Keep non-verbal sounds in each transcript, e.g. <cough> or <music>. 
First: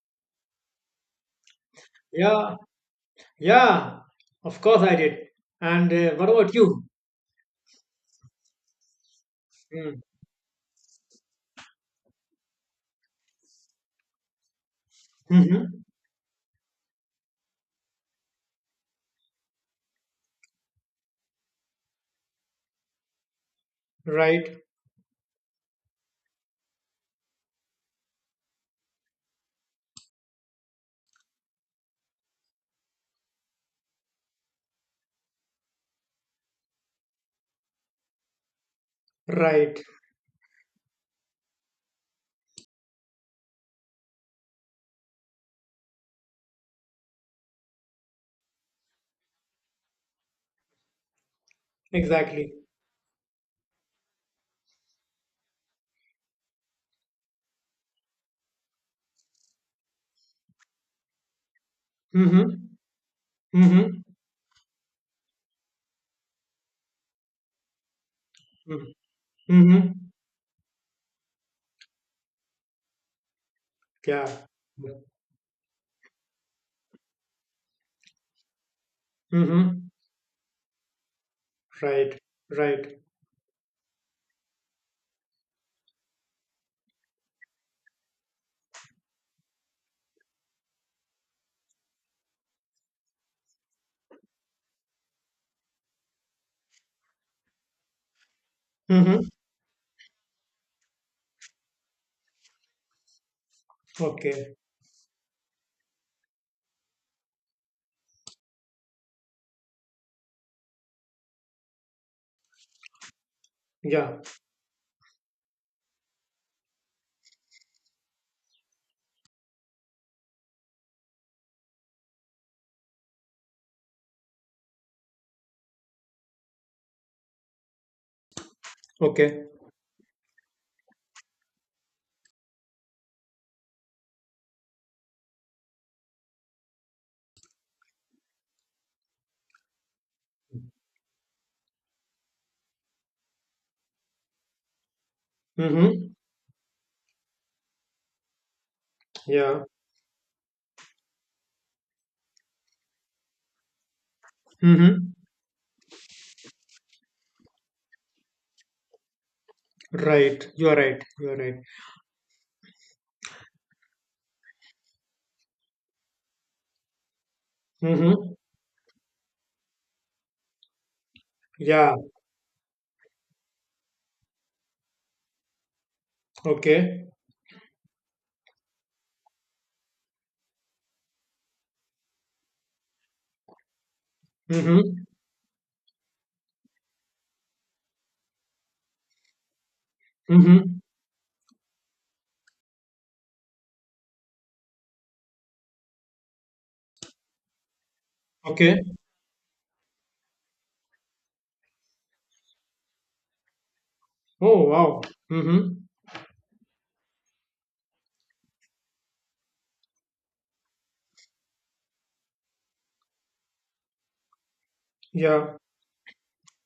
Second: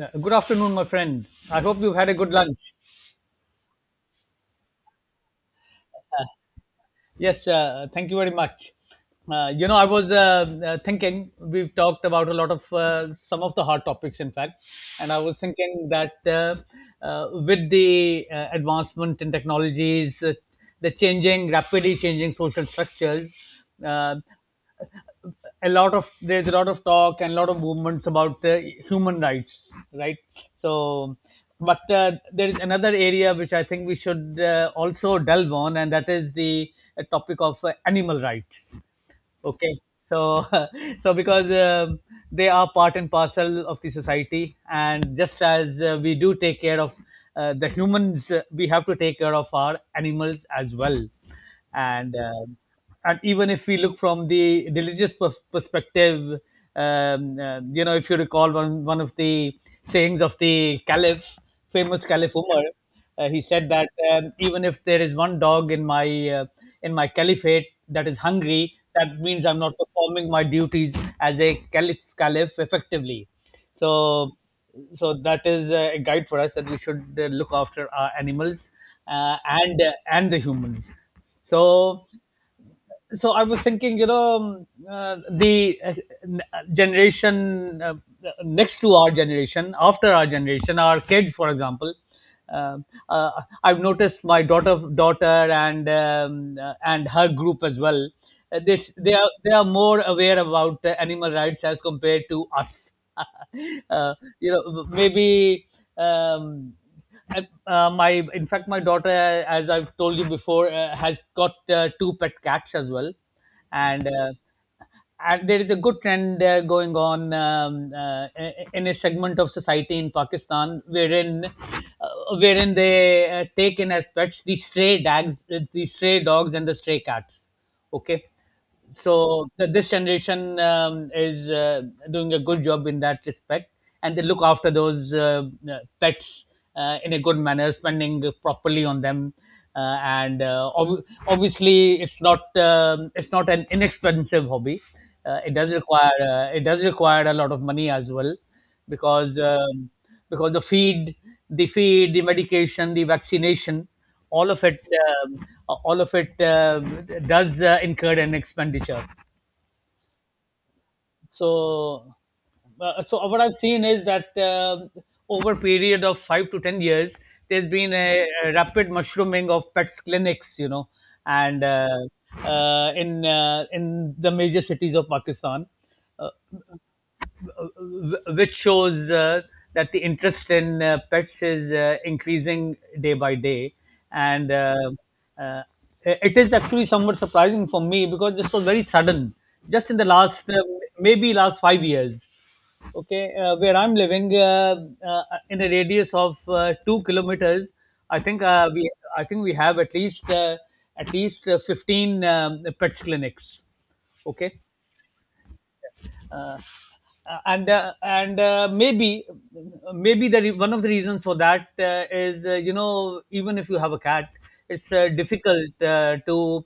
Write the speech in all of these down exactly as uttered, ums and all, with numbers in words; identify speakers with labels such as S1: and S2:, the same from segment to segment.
S1: Uh, Good afternoon, my friend. I hope you've had a good
S2: Yeah,
S1: lunch.
S2: yeah, of course I did. And uh, what about you?
S1: Yes, uh, thank you very much. Uh, you know, I
S2: Mm.
S1: was uh, uh, thinking we've talked about a lot of uh, some of the hard topics, in fact, and I was
S2: Hmm.
S1: thinking that uh, uh, with the uh, advancement in technologies, uh, the changing, rapidly changing social structures. Uh,
S2: Right,
S1: a lot of There's a lot of talk and a lot of movements about uh, human rights, right? So, but uh, there is another area which I think we should uh, also delve on, and that is the uh, topic of uh, animal rights. Okay,
S2: right,
S1: so <laughs> so because um they are part and parcel of the society, and just as uh, we do take care of uh, the humans. Uh, we have to take care of our animals as well, and
S2: exactly.
S1: um and even if we look from the religious pers- perspective. Um, uh, you know, if you recall one one of the sayings of the caliph, famous caliph
S2: Mm-hmm.
S1: Umar. Uh, he said
S2: Mm-hmm.
S1: that um, even if there is one dog in my uh, in my caliphate that is hungry,
S2: Mm-hmm.
S1: that means I'm not
S2: Mm-hmm.
S1: performing my duties as a caliph caliph effectively.
S2: Yeah.
S1: So so that is uh, a guide for us that we should uh, look after our animals uh, and
S2: Mm-hmm.
S1: uh, and the humans. So
S2: Right, right.
S1: so I was thinking, you know, um, uh, the uh, n- uh, generation uh, next to our generation, after our generation, our kids, for example. um uh, I've noticed my daughter, daughter, and um, uh, and her group as well. Uh, this they
S2: Mm-hmm.
S1: are they are more aware about uh, animal rights as compared to us. <laughs> uh, you
S2: Okay.
S1: know, maybe. Um, I- uh, my In fact, my daughter, uh, as I've told you before, uh, has got uh, two pet cats as well, and
S2: Yeah.
S1: uh, and there is a good trend uh, going on, um, uh, in a segment of society in Pakistan wherein uh, wherein they uh, take in as pets the stray dogs the stray dogs and the stray cats. Okay,
S2: Okay.
S1: so th- this generation um, is uh, doing a good job in that respect, and they look after those uh, uh, pets uh, in a good manner, spending properly on them. Uh, and uh, ob- obviously it's not um it's not an inexpensive hobby. Uh, it does
S2: Mm-hmm.
S1: require uh, it does require a lot of money as well, because
S2: Yeah.
S1: um, because the feed the feed, the medication, the vaccination, all of it
S2: Mm-hmm.
S1: um, all of it uh, does uh, incur an expenditure.
S2: Right. You are right. You are right.
S1: so uh, so what I've seen is that um over a period of five to ten years there's been a,
S2: Mm-hmm.
S1: a rapid mushrooming of pets clinics, you know, and uh,
S2: Yeah.
S1: uh, in uh, in the major cities of Pakistan. Uh,
S2: Okay.
S1: which shows uh, that the interest in uh, pets is uh, increasing day by day, and uh,
S2: Mm-hmm.
S1: uh, it is actually somewhat surprising for me, because this was very sudden, just in the last, uh,
S2: Mm-hmm.
S1: maybe last five years. Okay, uh, where I'm living, uh, uh, in a radius of uh, two kilometers, I think uh,
S2: Okay.
S1: we I think we have at least, uh, at least uh, fifteen um, pets clinics. Okay,
S2: Oh, wow. Mm-hmm.
S1: uh, uh, and uh, and uh, maybe maybe the re- one of the reasons for that uh, is, uh, you know even if you have a cat it's uh,
S2: Yeah.
S1: difficult uh, to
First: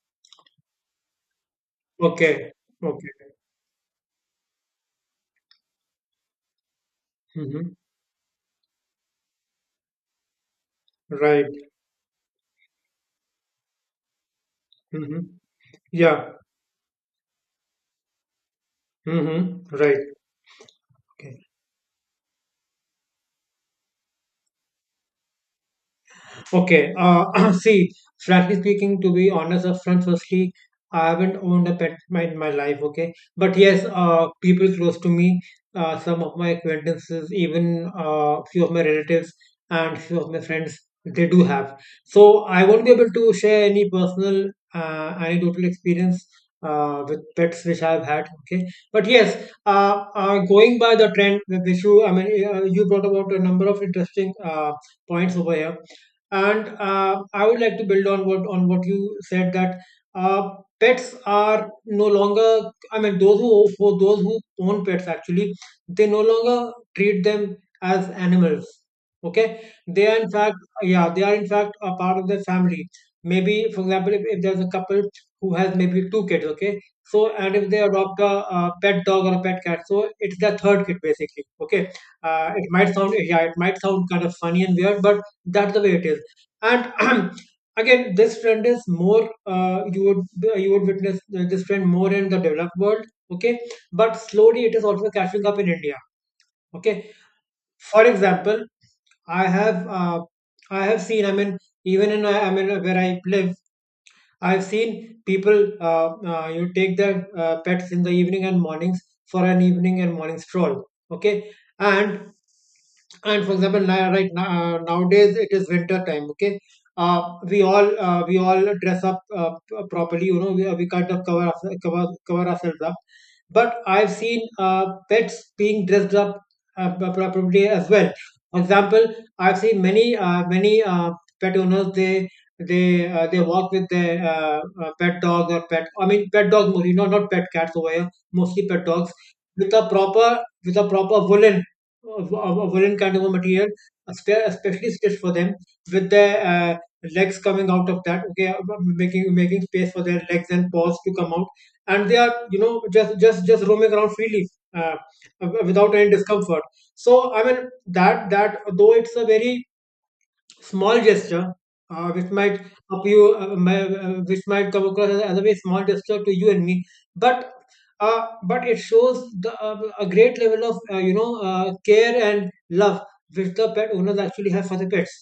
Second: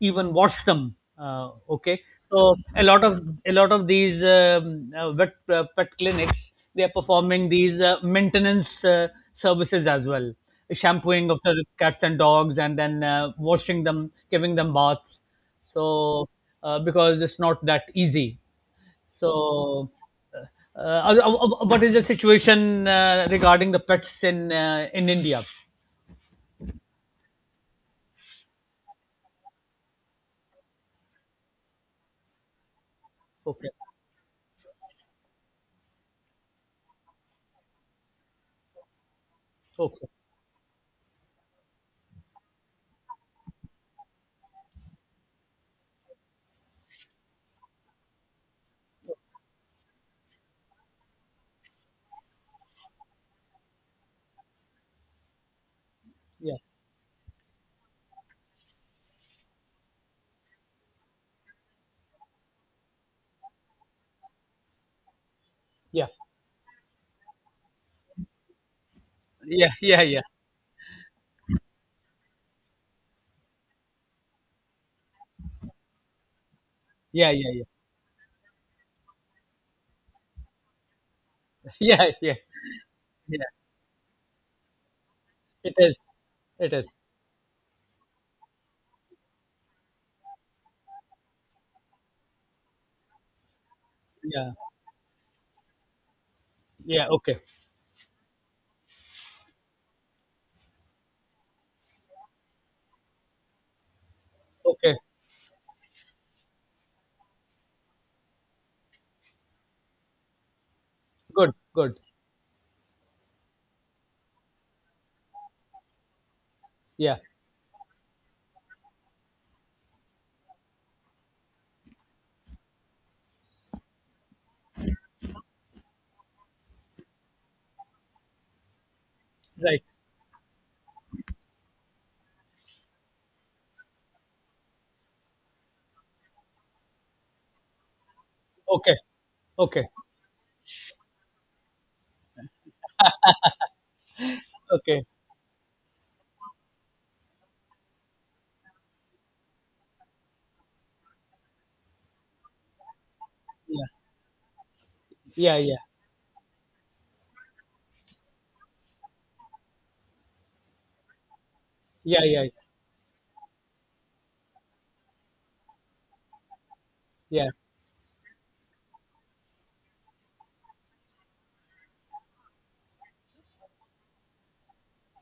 S1: even wash them, uh, okay.
S2: Okay.
S1: So a lot
S2: Okay.
S1: of a lot of these, um, uh, vet uh, pet clinics, they are performing
S2: Mm-hmm.
S1: these uh, maintenance uh, services as well, shampooing of the
S2: Right.
S1: cats and dogs and then uh, washing them, giving them baths.
S2: Hmm.
S1: So
S2: Yeah.
S1: uh, because it's not that easy.
S2: Hmm.
S1: so,
S2: Right.
S1: uh, uh, uh, uh,
S2: Okay.
S1: uh, what is the situation uh, regarding the pets in, uh, in India?
S2: Okay. Uh, <clears throat> see, frankly speaking, to be honest upfront, firstly, I haven't owned a pet my, in my life. Okay, but
S1: Okay.
S2: yes, uh, people close to me, uh, some of my acquaintances, even uh, few of my relatives and
S1: Okay.
S2: few of my friends, they do have. So I won't be able to share any personal uh, anecdotal experience. Uh, with pets which I've had, okay, but yes, uh, uh, going by the trend, which you, I mean, uh, you brought about a number of interesting uh, points over here,
S1: Yeah,
S2: and uh, I would like to build on what on what you said, that uh, pets are no longer. I mean, those who for those who own pets actually, they
S1: yeah,
S2: no longer treat them as animals. Okay,
S1: yeah, yeah,
S2: they are
S1: yeah,
S2: in fact, yeah, they are in fact a part of their family. Maybe, for example, if, if there's a couple who has maybe two kids, okay, so
S1: yeah, yeah,
S2: and
S1: yeah.
S2: if they adopt a, a pet dog or a pet cat, so it's their third kid basically.
S1: <laughs>
S2: Okay,
S1: Yeah, yeah,
S2: uh, it might sound yeah,
S1: yeah.
S2: it might sound kind of funny and weird, but that's
S1: It
S2: the way
S1: is.
S2: it is.
S1: It
S2: And
S1: is.
S2: <clears throat> again this trend is more, uh, you would you would witness this trend more in the developed world. Okay, but
S1: Yeah,
S2: slowly it is also catching up in India. Okay,
S1: yeah. Okay,
S2: for example, I have uh, I have seen, I mean, even in uh, i mean uh, where I live, I've seen
S1: okay.
S2: people uh, uh, you take their uh, pets in the evening and mornings, for an evening and morning stroll. Okay.
S1: Good, good.
S2: and and for example now, right now nowadays it is winter time. Okay,
S1: Yeah.
S2: uh, we all uh, we all dress up, uh, p- properly, you know, we, we kind of cover, ourse- cover cover ourselves up, but I've seen uh, pets being dressed up uh, pro- properly as well. For example, I've seen
S1: Right.
S2: many uh, many uh, pet owners, they they uh, they walk with their uh, uh, pet dogs or pet I mean pet dogs mostly, not not pet cats over here, mostly pet
S1: Okay,
S2: dogs, with
S1: okay,
S2: a proper with a proper woolen of, of, of woolen kind of a material, espe- especially
S1: okay.
S2: stitched for them, with their uh, legs coming out of that. Okay, uh, making making space for their legs and paws to come out, and they are, you know, just just just
S1: Yeah,
S2: roaming around freely. Uh, uh,
S1: yeah, yeah,
S2: without any discomfort. So I mean that that though it's a very small gesture, uh,
S1: yeah,
S2: which
S1: yeah,
S2: might appear, uh, ma- uh, which might come across as, as a very small gesture to you and me,
S1: yeah.
S2: but uh, but it shows the, uh, a great level of, uh, you know, uh, care and love which the pet owners actually have for the pets,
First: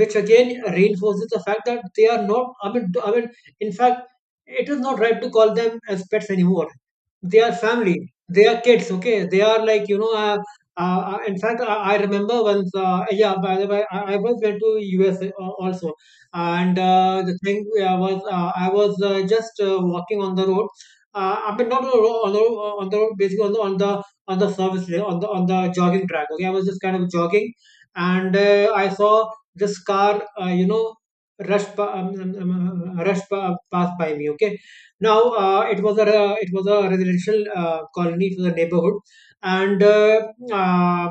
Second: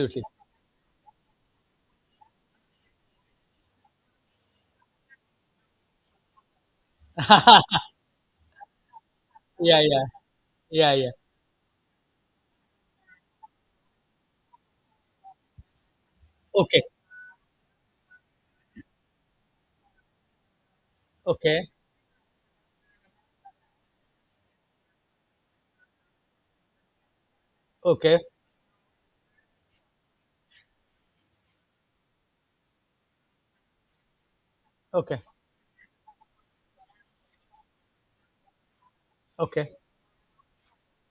S2: which again reinforces the fact that they are not, i mean i mean in fact it is not right to call them as pets anymore.
S1: <laughs>
S2: They are
S1: Yeah,
S2: family, they are kids. Okay, they are
S1: yeah,
S2: like, you know,
S1: yeah,
S2: uh, uh,
S1: yeah.
S2: uh, in fact, I, I remember once, uh, yeah, by the way, i, I once went to U S al- also. And
S1: Okay,
S2: uh, the thing uh, was uh, I was uh, just uh, walking on the road. uh, I mean,
S1: okay,
S2: not on the road on the road, on the road, basically on the on the on the service lane, on the on the jogging track. Okay, I was just kind of jogging,
S1: okay,
S2: and uh, I saw this car, uh, you know, rushed, um, um, um, um, uh, rushed passed by me. Okay. Now
S1: okay,
S2: uh, it was a uh, it was a residential uh, colony for the neighborhood.
S1: okay,
S2: And uh, uh,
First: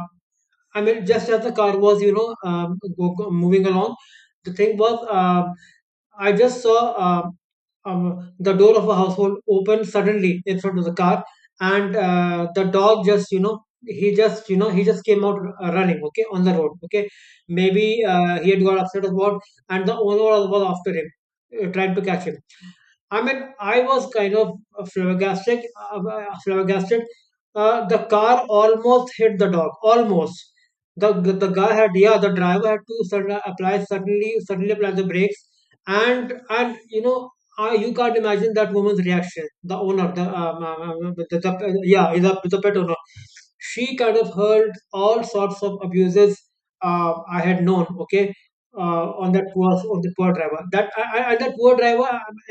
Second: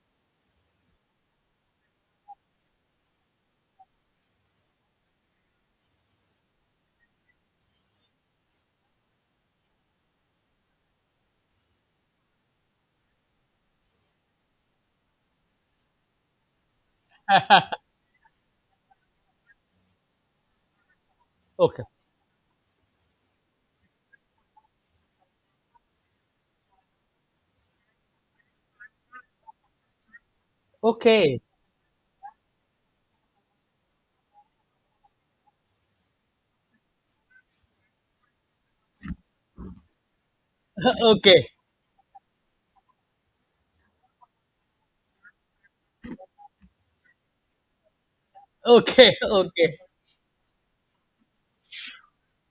S2: I mean, just as the car was, you know, um, go, go- moving along, the thing was, uh, I just saw, uh, um, the door of a household open suddenly in front of the car, and uh, the dog just, you know, he just, you know, he just came out, uh, running, okay, on the road, okay. Maybe uh, he had got upset about, and the owner was after him, uh,
S1: okay,
S2: tried to catch him. I mean, I was kind of flabbergasted. Uh, uh, flabbergasted. Uh, the car almost hit the dog. Almost. The
S1: okay, okay.
S2: the guy had yeah. The driver had to sudden, apply suddenly suddenly apply the brakes, and and you know. I, you can't imagine that woman's reaction. The owner, the, um, um, um,
S1: <laughs>
S2: the,
S1: Okay.
S2: the yeah, the, the pet owner, she kind of heard all sorts of abuses uh, I had known. Okay, uh,
S1: Okay.
S2: on that
S1: <laughs>
S2: poor
S1: Okay,
S2: on the poor driver. That I, I, and that poor driver,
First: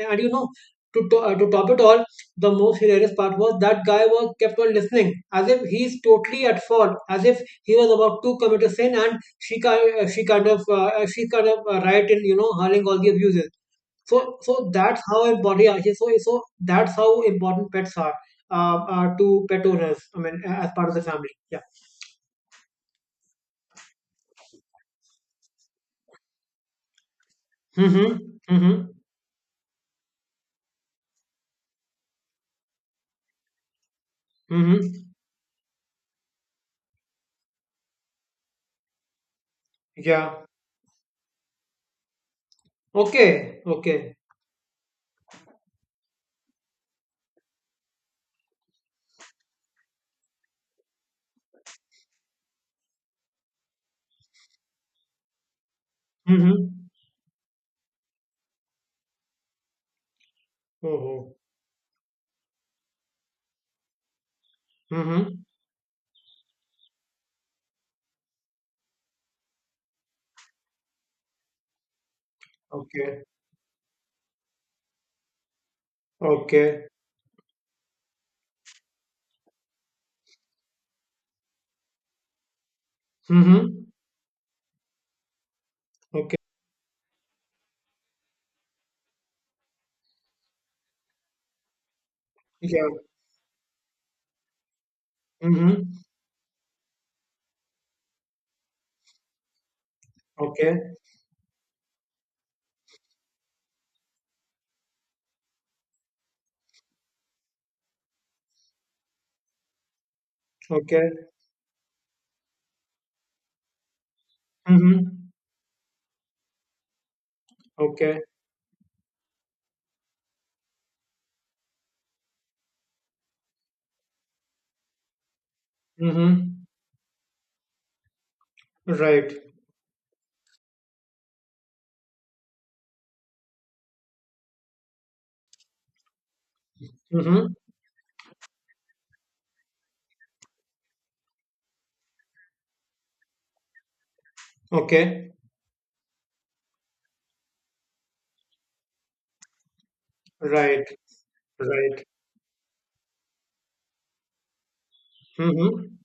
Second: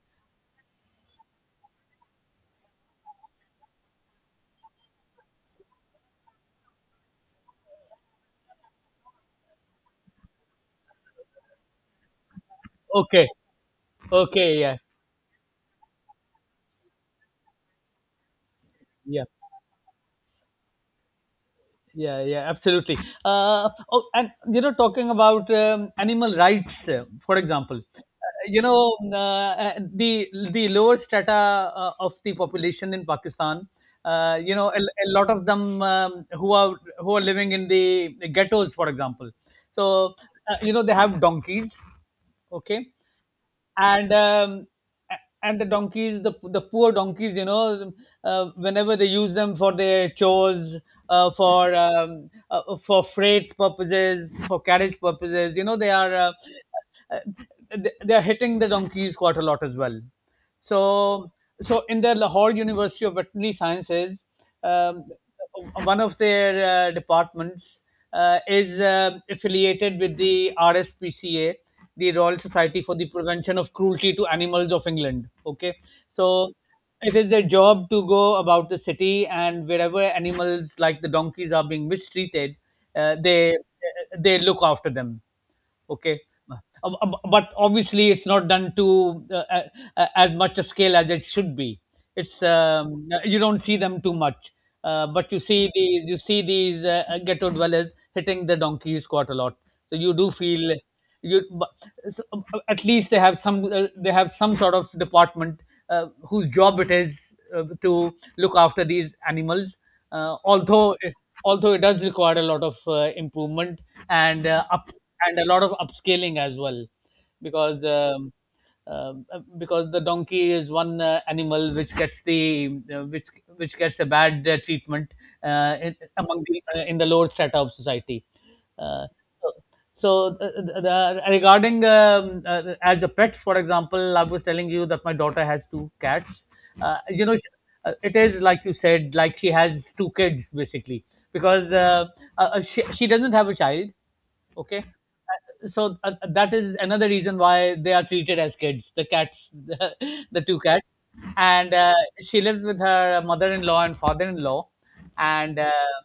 S2: and you know, to, to, uh, to top it all, the most hilarious part was that guy was kept on listening as if he's totally at fault, as if he was about to commit a sin, and she kind, uh, she kind of, uh, uh, she kind of, uh, right in, you know, hurling all the
S1: okay,
S2: abuses. So,
S1: okay.
S2: so
S1: Yeah,
S2: that's how important. Yeah, so, so that's how important pets are, uh, uh,
S1: yeah,
S2: to pet owners. I mean, a- as part of the family. Yeah.
S1: yeah, yeah. Absolutely. Uh oh, and you know, talking about um, animal rights, uh, for example, uh,
S2: Mm-hmm.
S1: you
S2: Mm-hmm.
S1: know um, uh, uh, the the lower strata uh, of the population in Pakistan. Uh, you know a, a
S2: Mm-hmm.
S1: lot of them, um, who are who are living in the ghettos, for example. So,
S2: Yeah.
S1: uh, you know they have donkeys, okay,
S2: Okay.
S1: and
S2: Okay.
S1: um, a- and the donkeys, the the poor donkeys, you know, uh, whenever they use them for their chores, uh, for um, uh, for freight purposes, for carriage purposes, you know, they are, uh,
S2: Mm-hmm.
S1: uh, they they are hitting the donkeys quite a lot as well.
S2: Oh.
S1: so
S2: Oh.
S1: so in the Lahore University of Veterinary Sciences, um,
S2: Mm-hmm.
S1: one of their uh, departments uh, is uh, affiliated with the R S P C A, the Royal Society for the
S2: Okay.
S1: Prevention of Cruelty to Animals of England. Okay, so
S2: Okay.
S1: it is their job to go about the city and wherever animals like the donkeys are being mistreated, uh, they
S2: Mm-hmm.
S1: they look after them, okay.
S2: Okay.
S1: Uh, bu- but obviously it's not done to, uh, a- a- as much a scale as it should be. It's
S2: Yeah.
S1: um, uh, You don't see them too much, uh, but you see
S2: Mm-hmm.
S1: these, you see these uh, uh, ghetto dwellers hitting the donkeys quite a lot, so you do feel,
S2: Okay.
S1: you but, so, um, uh, at least they have some, uh, they have some sort of department uh, whose job it is uh, to look after these animals, uh, although
S2: Okay.
S1: it, although it does require a lot of uh, improvement, and uh, up
S2: Mm-hmm.
S1: and a lot of upscaling as well, because
S2: Okay.
S1: um, um, uh, because the donkey is one uh, animal which gets the, uh, which which gets a bad uh, treatment, uh, in, among
S2: Mm-hmm.
S1: the uh, in the lower strata of society. uh,
S2: Right.
S1: so so uh, uh, the, the, Regarding, um, uh, as a pets for example, I was telling you that my daughter has two cats. uh, you know she,
S2: Mm-hmm.
S1: uh, it is like you said, like she has two kids basically, because uh, uh, uh, she, she doesn't have a child, okay.
S2: Okay.
S1: Uh, so uh, that is another reason why they are treated as kids, the cats, <laughs> the, the two
S2: Right.
S1: cats. And uh,
S2: Right.
S1: She lives with her mother-in-law and father-in-law, and
S2: Mm-hmm.
S1: uh,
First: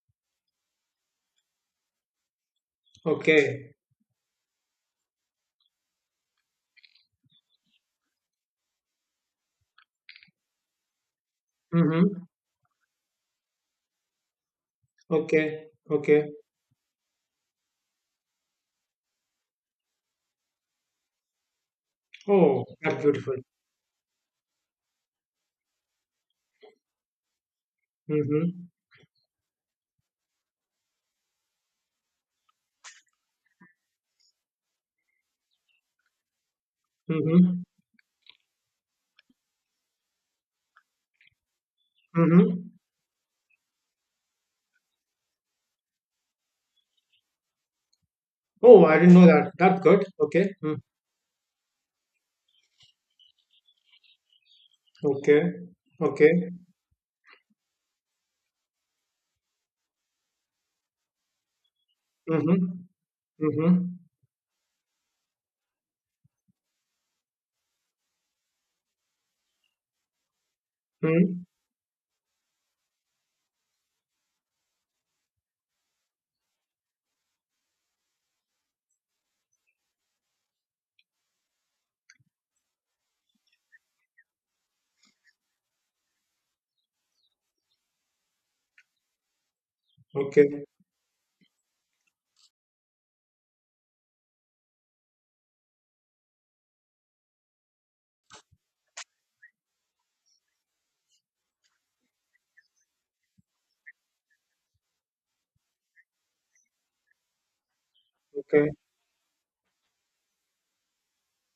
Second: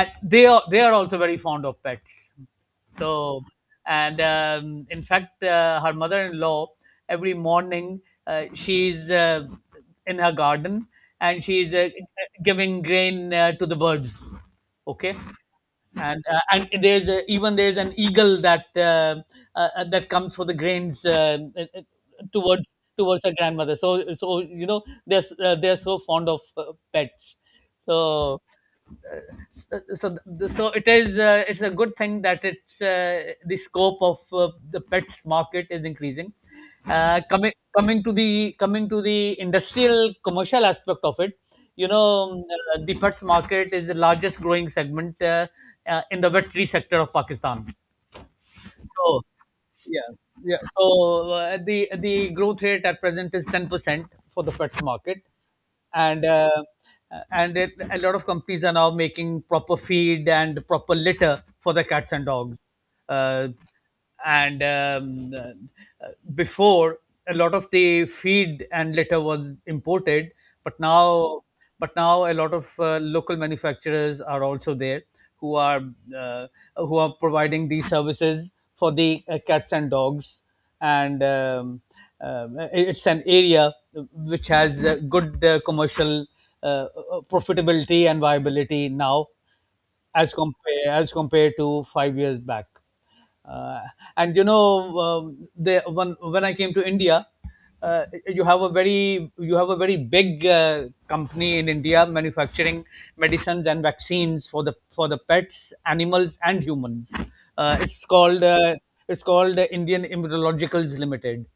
S1: and they are, they are also very fond of pets. So,
S2: Okay.
S1: and um, in fact, uh, her mother-in-law every morning, uh, she's, uh, in her garden, and she's uh,
S2: Mm-hmm.
S1: giving grain uh, to the birds. Okay,
S2: Okay.
S1: and
S2: Okay.
S1: uh, and there's a, even there's an eagle that uh, uh, uh, that comes for the grains uh, uh, uh,
S2: Oh,
S1: towards,
S2: that's
S1: towards her
S2: beautiful.
S1: grandmother. So, so, you know, they're s- uh, they're so fond of uh, pets. So
S2: Mm-hmm.
S1: so so so it is, uh, it's a good thing that, it's uh, the scope of uh, the pets market is increasing. Uh, coming
S2: Mm-hmm.
S1: coming to the coming to the industrial commercial aspect of it, you know, um,
S2: Mm-hmm.
S1: uh, the pets market is the largest growing segment uh, uh, in the veterinary sector of Pakistan.
S2: Oh, I didn't
S1: So
S2: know that. That's good.
S1: yeah,
S2: Okay.
S1: yeah.
S2: Mm.
S1: So uh, the the growth rate at present is ten percent for the pets market,
S2: Okay.
S1: and uh,
S2: Okay.
S1: and it, a lot of companies are now making proper feed and proper litter for the cats and dogs.
S2: Mm-hmm.
S1: Uh,
S2: Mm-hmm.
S1: and um, uh, Before, a lot of the feed and litter was imported, but now,
S2: Mm.
S1: but now a lot of uh, local manufacturers are also there who are, uh, who are providing these services for the uh, cats and dogs. And um, um, it's an area which has uh, good uh, commercial, uh, uh, profitability and viability now, as
S2: Okay.
S1: compare as compared to five years back. Uh, and you know, um, the, when when I came to India, uh, you have a very, you have a very big uh, company in India manufacturing medicines and vaccines for the, for the pets, animals, and humans. Uh, it's called
S2: Okay.
S1: uh, it's called the Indian Immunologicals Limited.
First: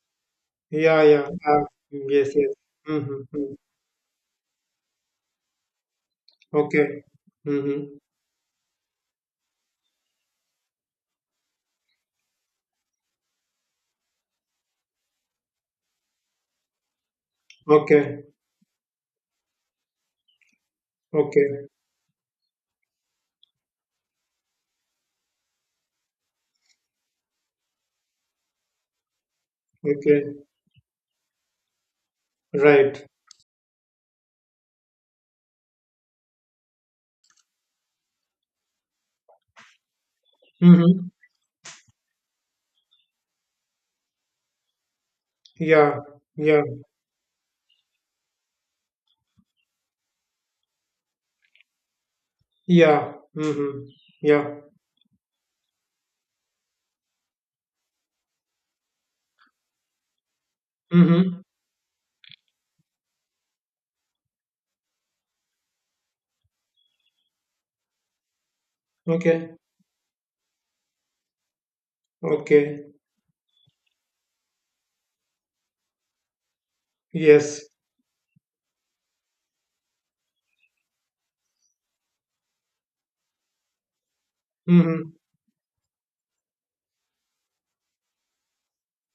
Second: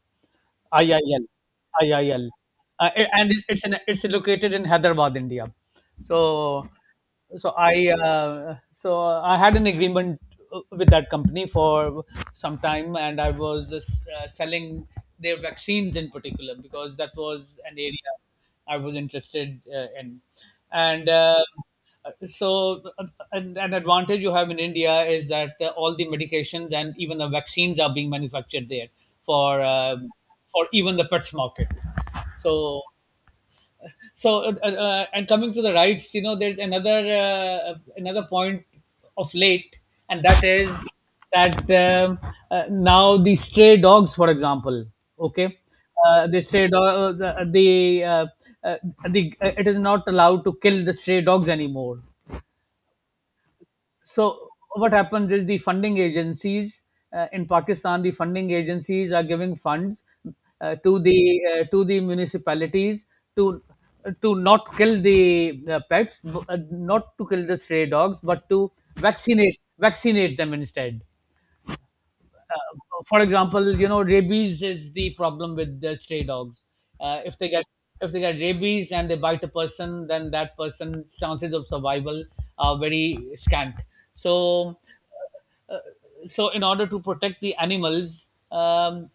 S2: Yeah,
S1: I I L,
S2: yeah. Uh, yes,
S1: I I L,
S2: yes.
S1: uh, a- and
S2: Mm-hmm.
S1: it's
S2: Mm.
S1: it's, in, it's located in Hyderabad, India. So,
S2: Okay.
S1: so I
S2: Mm-hmm.
S1: uh, so I had an agreement uh, with that company for some time, and I was uh, selling their vaccines in particular, because that was an area
S2: Okay,
S1: I was interested uh, in. And uh,
S2: okay,
S1: so, uh, an an advantage you have in India is that uh, all the medications and even the vaccines are being manufactured there for, uh,
S2: okay,
S1: for even the pets market. So
S2: right.
S1: so uh, uh, uh, and coming to the rights, you know, there's another uh, another point of late, and that is
S2: Mm-hmm.
S1: that um, uh, now the stray dogs, for example. Okay.
S2: Yeah,
S1: Uh, they
S2: yeah,
S1: say do- uh, the, the uh, uh, the uh, it is not allowed to kill the stray dogs anymore.
S2: yeah. Mm-hmm.
S1: So
S2: Yeah.
S1: what happens is, the funding agencies, uh, in Pakistan, the funding agencies are giving funds uh, to the,
S2: Mm-hmm.
S1: uh, to the municipalities to to not kill the uh, pets, uh, not to kill the stray dogs, but to
S2: Okay,
S1: vaccinate vaccinate them instead.
S2: okay.
S1: uh, for example, you know, rabies is the problem with the stray dogs. Uh, if they
S2: Yes.
S1: get if they get rabies and they bite a person, then that person's chances of survival are very scant. So,
S2: Mm-hmm.
S1: uh, so in order to protect the animals, um,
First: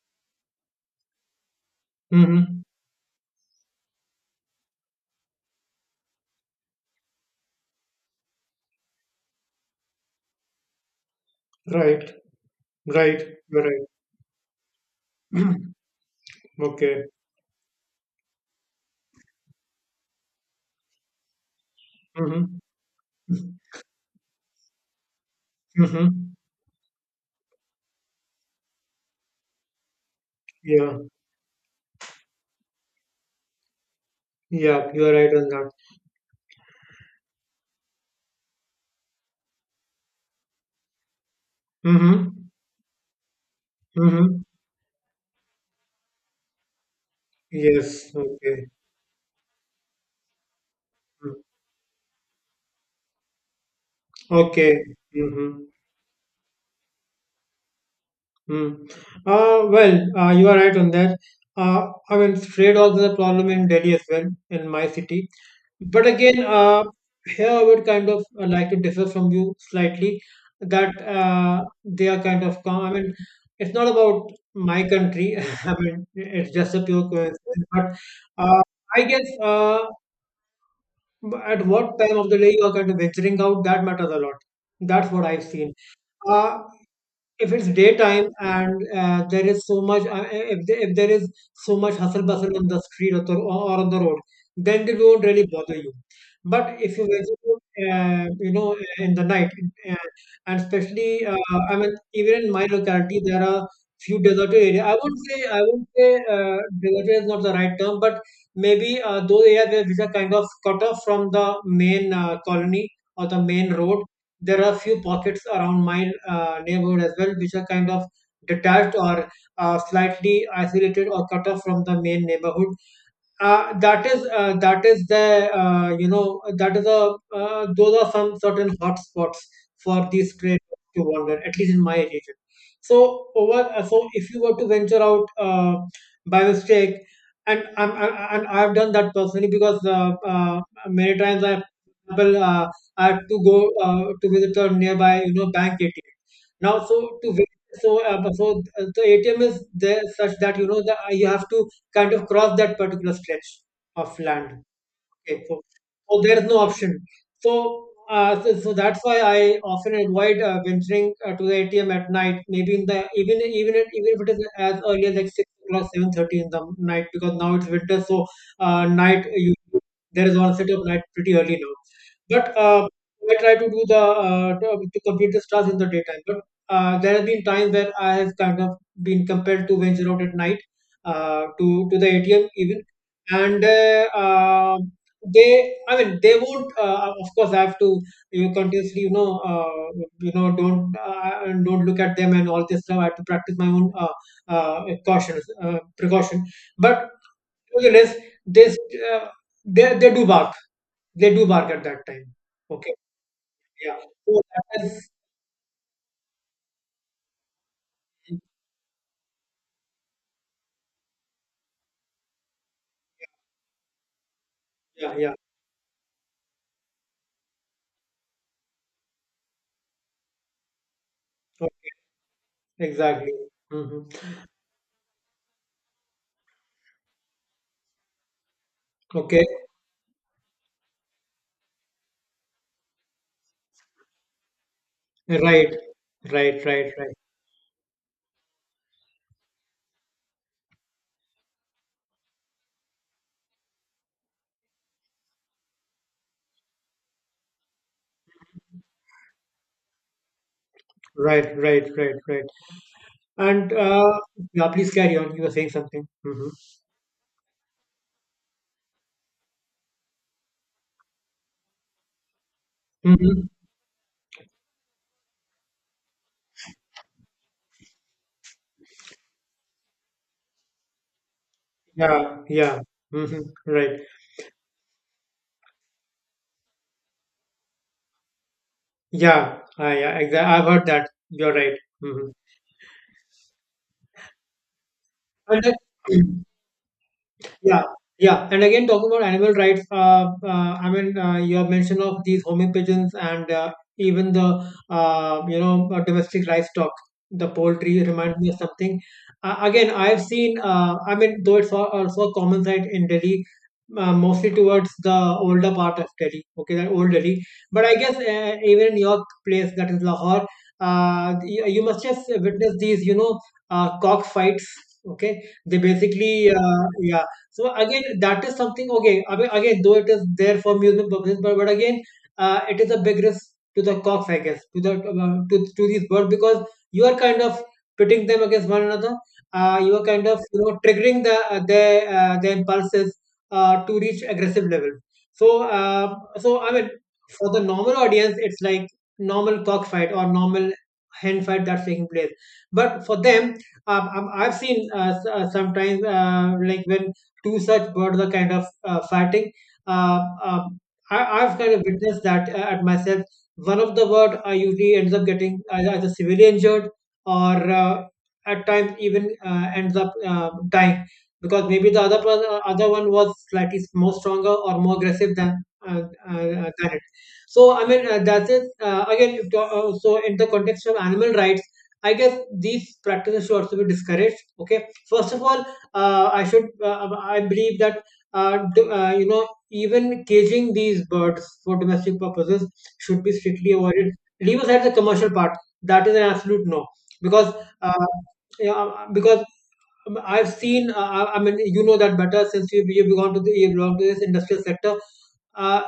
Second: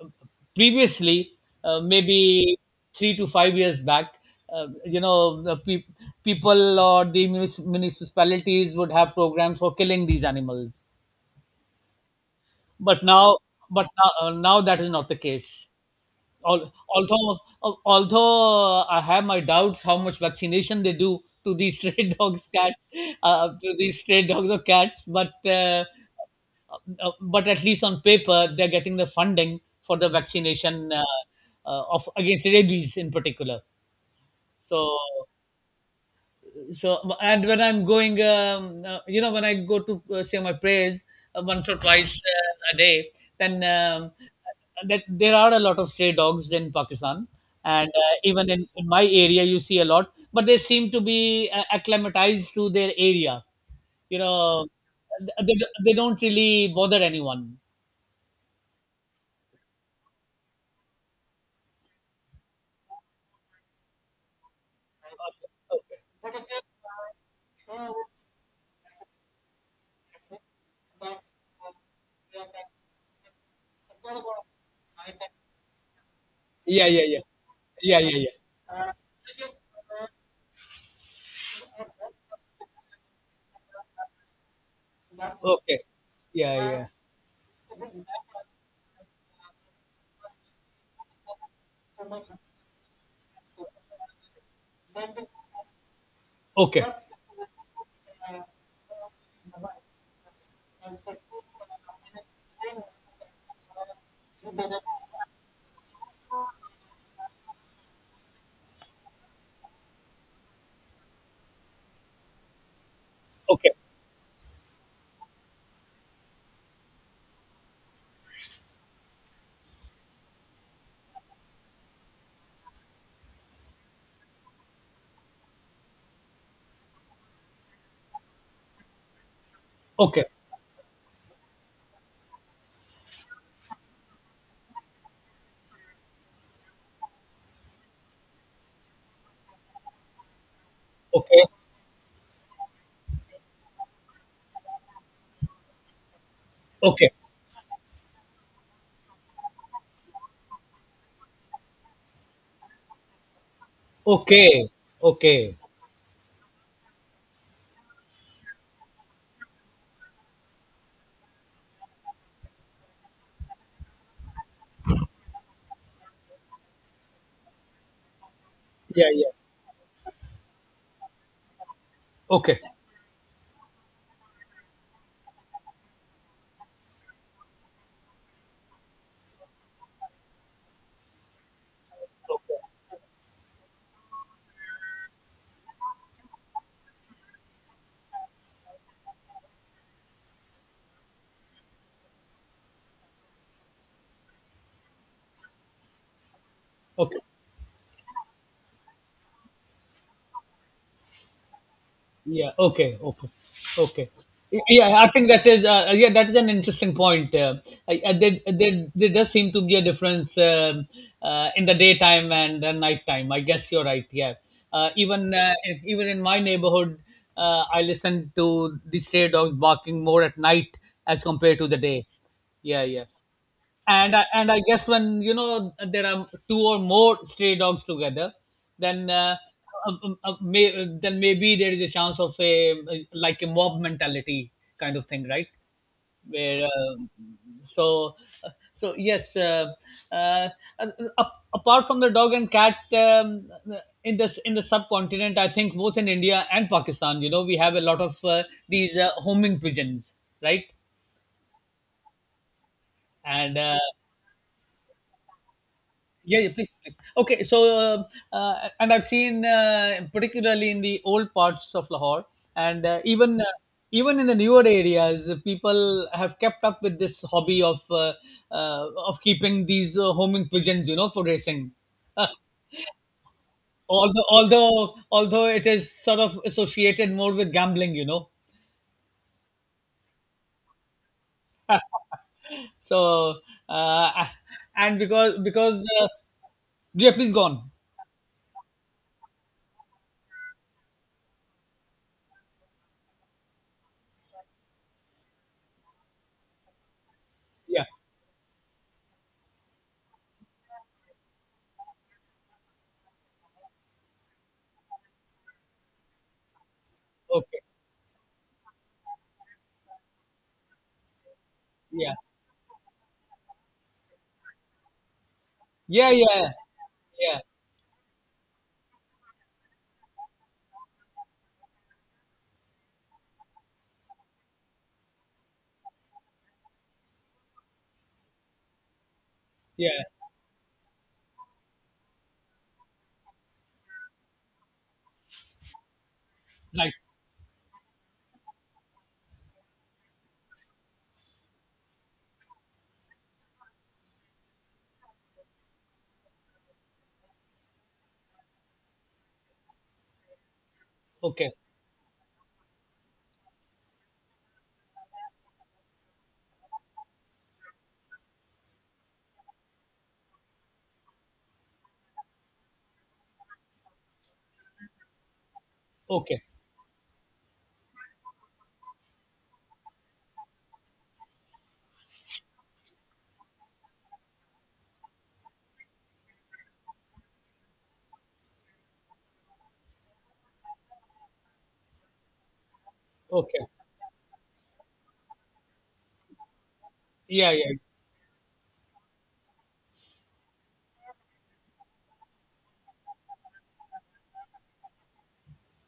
S1: previously, uh, maybe
S2: Mm-hmm.
S1: three to five years back, uh, you know, the pe- people or the munis- municipalities would have programs for killing these animals.
S2: Right,
S1: But
S2: right,
S1: now
S2: you're right.
S1: but now uh, now that is not the case.
S2: <clears throat>
S1: Al-
S2: Okay.
S1: Although al- although uh, I have my doubts how much vaccination they do to these <laughs> stray dogs,
S2: Mm-hmm.
S1: cat, uh, to these stray dogs or cats, but uh, uh,
S2: Mm-hmm.
S1: uh, but at least on paper they're getting the funding for the vaccination,
S2: Yeah,
S1: uh, uh, of against rabies in particular.
S2: yeah.
S1: So
S2: You are right on that.
S1: so and when I'm going um, uh, you know when I go to uh, say my prayers uh, once or twice
S2: Mm-hmm.
S1: uh, a day, then um,
S2: Mm-hmm.
S1: that there are a lot of stray dogs in Pakistan. And
S2: Yes.
S1: uh, even in,
S2: Okay.
S1: in my area you see a lot, but they seem to
S2: Mm.
S1: be uh, acclimatized to their area. You know,
S2: Okay.
S1: they,
S2: Mm-hmm.
S1: they don't really bother anyone.
S2: Mm. Uh, well, uh, you are right on that. Uh, I mean, trade also is a problem in Delhi as well, in my city. But again, uh, here I would kind of uh, like to differ from you slightly, that uh, they are kind of, com- I mean, it's not about my country. <laughs> I mean, it's just a
S1: Yeah,
S2: pure
S1: yeah,
S2: coincidence. But
S1: yeah, yeah, yeah,
S2: uh, I guess, uh, at what time of the day you are kind of venturing out, that matters a lot. That's what
S1: yeah,
S2: I've seen.
S1: okay, yeah,
S2: Uh,
S1: yeah.
S2: if it's daytime and uh, there is so much uh, if, the- if there is so much hustle bustle on the street, or, the, or on the road, then they don't really bother you. But
S1: Okay.
S2: if you visit uh, you know, in the night, uh, and especially, uh, I mean, even in my locality there are few deserted areas, i wouldn't say i wouldn't say uh, deserted is not the right term, but maybe uh, those areas where- which are kind of cut off from the main uh, colony or the
S1: Okay.
S2: main road. There are a few pockets around my uh, neighborhood as well, which are kind of detached or uh, slightly isolated or cut off from the main neighborhood. Uh, that is, uh, that is the, uh, you know, that is a, uh, those are some certain hotspots for
S1: Okay.
S2: these traders to wander, at least in my region. So over, uh, so if you were to venture out, uh, by mistake, and I'm, I, I- and I've done that personally, because uh, uh, many times I, for example, uh, I had to go, uh, to visit a nearby, you know, bank A T M. Now so
S1: Okay. Okay.
S2: to visit, so uh, so uh, the A T M is there such that, you know, that you have to kind of cross that particular stretch of land.
S1: Okay.
S2: Okay,
S1: Okay.
S2: so, so there's no option. So, uh, so, so that's why I often avoid, uh, venturing, uh, to the A T M at night. Maybe in the even even if- even if it is as early as like six o'clock, seven thirty in the night, because now it's winter, so, uh,
S1: Yeah.
S2: night uh,
S1: Yeah.
S2: you, there is one set of night pretty early now. But
S1: Okay.
S2: uh, I try to do the, uh, to, to complete this task in the daytime. But uh, there have been times where I have kind of been compelled to venture out at night, uh, to to the A T M
S1: Okay.
S2: even. And uh, um, they i mean they would, uh, of course, I have to, you know, continuously, you know uh, you know don't, uh, and don't look at them and all this stuff. I have to practice my own uh, uh, caution, uh, precaution, but
S1: Okay.
S2: nevertheless, this, uh, they, they do bark. They do bark at that time.
S1: Yeah.
S2: Okay.
S1: Okay. Okay.
S2: Yeah.
S1: Okay.
S2: So that
S1: Yeah,
S2: is,
S1: I think that is, uh, yeah that is an interesting point. Uh, I, I, there, there, there does seem to be a difference um uh, in the daytime and the nighttime. I guess you're right. Yeah, uh,
S2: yeah,
S1: even,
S2: yeah,
S1: uh, if- even in my neighborhood, uh, I listen to the stray dogs barking more at night as compared to the
S2: okay,
S1: day. Yeah, yeah,
S2: exactly. Hmm.
S1: and I, and I guess when you know there are two or more stray dogs together, then uh,
S2: Okay.
S1: uh, uh, may, then maybe there is a chance of a, like a mob mentality kind of thing, right?
S2: Right, right,
S1: Where
S2: right, right,
S1: uh, so so yes, uh, uh, ap- apart from the dog and cat, um, in this in the subcontinent, I think both in India and Pakistan, you know, we have a lot of uh, these uh, homing pigeons, right?
S2: right, right, right, right.
S1: And
S2: and
S1: uh,
S2: uh, yeah, please carry on, you were saying something.
S1: Yeah,
S2: Hmm.
S1: yeah, please, please. Okay, so, uh, uh, and I've seen, uh, particularly in the old parts of Lahore, and uh, even uh,
S2: Hmm.
S1: even in the newer areas, uh, people have kept up with this hobby of, uh, uh, of keeping these uh, homing pigeons, you know, for racing. Uh,
S2: Yeah, yeah. Hmm. Right.
S1: although although although it is sort of associated more with gambling. You know.
S2: Yeah, I, I, exa- I've heard that. You're right. Hmm.
S1: So uh, and because
S2: And that,
S1: because uh,
S2: <clears throat>
S1: Yeah, please go on.
S2: yeah, yeah. And again, talking about animal rights, uh, uh, I mean, uh, your mention of these homing pigeons, and uh, even the, uh, you know uh, domestic livestock, the
S1: Yeah.
S2: poultry, reminds me of something. Uh, again, I've seen. Uh, I mean, though it's al- also a common sight in Delhi. Uh, mostly towards the older part of Delhi, okay, that old Delhi.
S1: Okay.
S2: But I guess, uh, even in your place, that is Lahore, uh, you, you must
S1: Yeah.
S2: have witnessed these, you know, uh, cock fights, okay? They
S1: Yeah.
S2: basically,
S1: Yeah.
S2: uh, yeah,
S1: Yeah.
S2: so again, that is something. Okay, I mean, again, though it is there for amusement purposes, but, but again, uh, it is a big risk to the cocks, I guess, to the, uh, to to these birds, because you are kind of pitting them against one another. Uh, you are
S1: Yeah.
S2: kind of, you know, triggering the, uh, their uh, their impulses, uh, to reach aggressive levels. So uh, so I mean,
S1: Right.
S2: for the normal audience, it's like normal cockfight or normal hen fight that's taking place. But for them, um, um, I've seen, uh, s- uh, sometimes, uh, like when to such bird the kind of, uh, fighting. Uh, um, I,
S1: Okay.
S2: I've kind of witnessed that uh, at myself. One of the bird uh, usually ends up getting either, either severely injured, or uh, at times even uh, ends up uh, dying, because maybe the other per- uh, other one was slightly s- more stronger or more aggressive than, uh, uh,
S1: Okay.
S2: uh, than it. So I mean uh, that's it. Uh, again, if to- uh, So in the context of animal rights, I guess these practices should also be discouraged. Okay, first of all, uh, I should uh, um, I believe that, uh, d- uh, you know, even caging these birds for domestic purposes should be
S1: Okay.
S2: strictly avoided. Leave aside the commercial part; that is an absolute no, because
S1: Yeah. Yeah.
S2: uh, yeah, uh, because, um, I've seen, uh, I I mean, you know that better since you, have you have gone to the, you belong to this industrial sector. Uh,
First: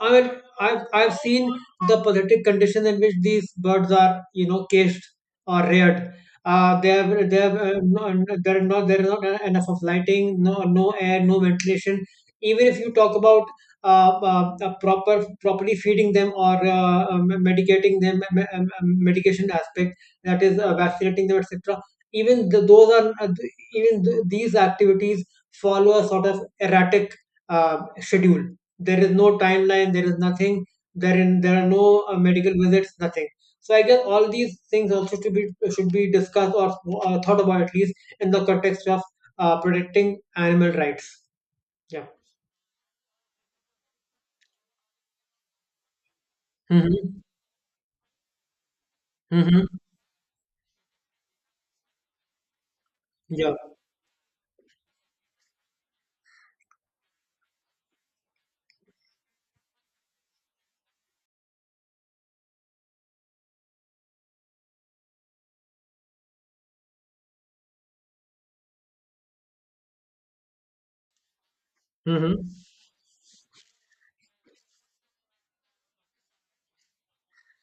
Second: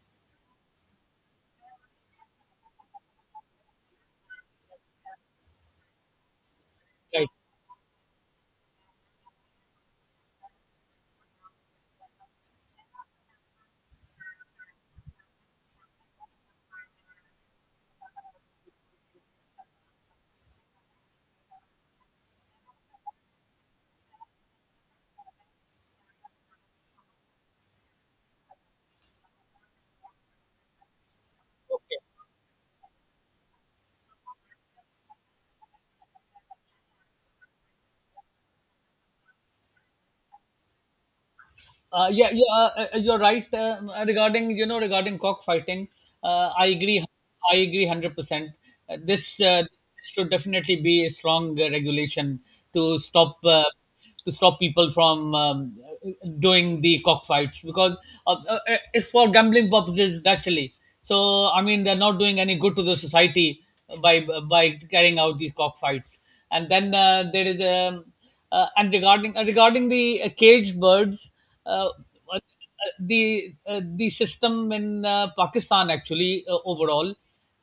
S2: I mean, I've, I've seen the politic conditions in which these birds are, you know, caged or reared. Uh, they
S1: Right.
S2: have, they have, uh, no, no- There are not, there is not enough of lighting, no, no air, no ventilation. Even if you talk about, uh, uh, uh, proper, properly feeding them, or uh, um, medicating them, um, um, medication aspect, that is, uh, vaccinating them, et cetera. Even the, those are uh, even th- These activities follow a sort of erratic uh, schedule. There is no timeline, there is nothing, there, in, there are
S1: Okay.
S2: no uh, medical visits, nothing. So I guess all these things also should be should be discussed, or uh, thought about, at least in the context of uh, protecting animal rights. Yeah.
S1: Uh, yeah, yeah, uh, uh, uh, you're right, uh, regarding you know regarding cockfighting. Uh, I agree.
S2: Mm-hmm.
S1: I agree hundred percent. uh, This uh,
S2: Mm-hmm.
S1: should definitely be a strong uh, regulation to stop,
S2: Yeah.
S1: uh, to stop people from um, doing the cockfights, because, uh, uh, uh, it's for gambling purposes naturally. So I mean, they're not doing any good to the society by by carrying out these cockfights. And then uh, there is a uh, and regarding, uh, regarding the uh, caged birds, uh, uh,
S2: Mm-hmm.
S1: the uh, the system in uh, Pakistan, actually, uh, overall,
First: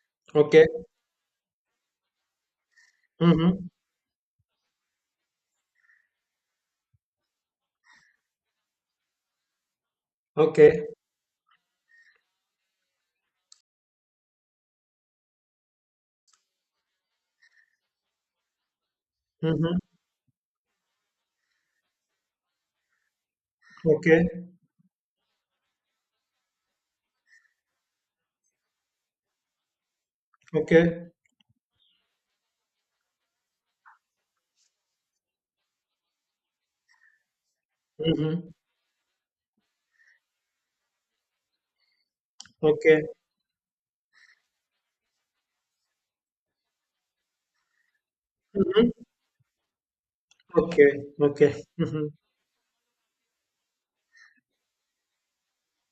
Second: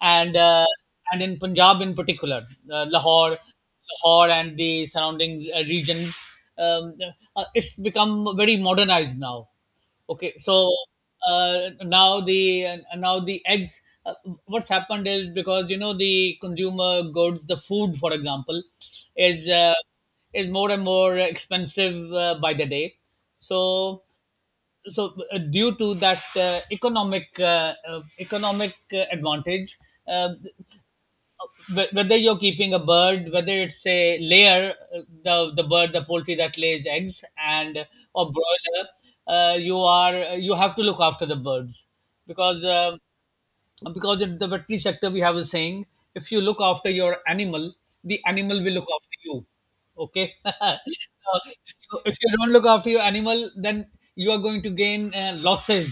S1: and uh,
S2: Okay.
S1: and in Punjab in particular, uh, Lahore,
S2: Mm-hmm.
S1: Lahore and the surrounding uh, regions, um, uh, it's become very modernized now. Okay, so,
S2: Okay.
S1: uh, now the uh, now the eggs. Uh, what's happened is, because, you know, the consumer goods, the food, for example, is uh,
S2: Mm-hmm.
S1: is more and more expensive uh, by the day. So
S2: Okay.
S1: so uh, due to that, uh, economic uh, uh, economic uh, advantage, uh,
S2: Okay.
S1: Wh- whether you're keeping a bird, whether it's a layer, uh, the the bird, the poultry that lays eggs, and or
S2: Mm-hmm.
S1: broiler, uh, you are you have to look after the birds, because, uh,
S2: Okay.
S1: because in the veterinary sector we have a saying: if you look after your animal, the animal will look
S2: Mm-hmm.
S1: after you. Okay. <laughs>
S2: Okay.
S1: So,
S2: Okay.
S1: if, you,
S2: Mm-hmm.
S1: if you don't look after your animal, then you are going to gain uh, losses,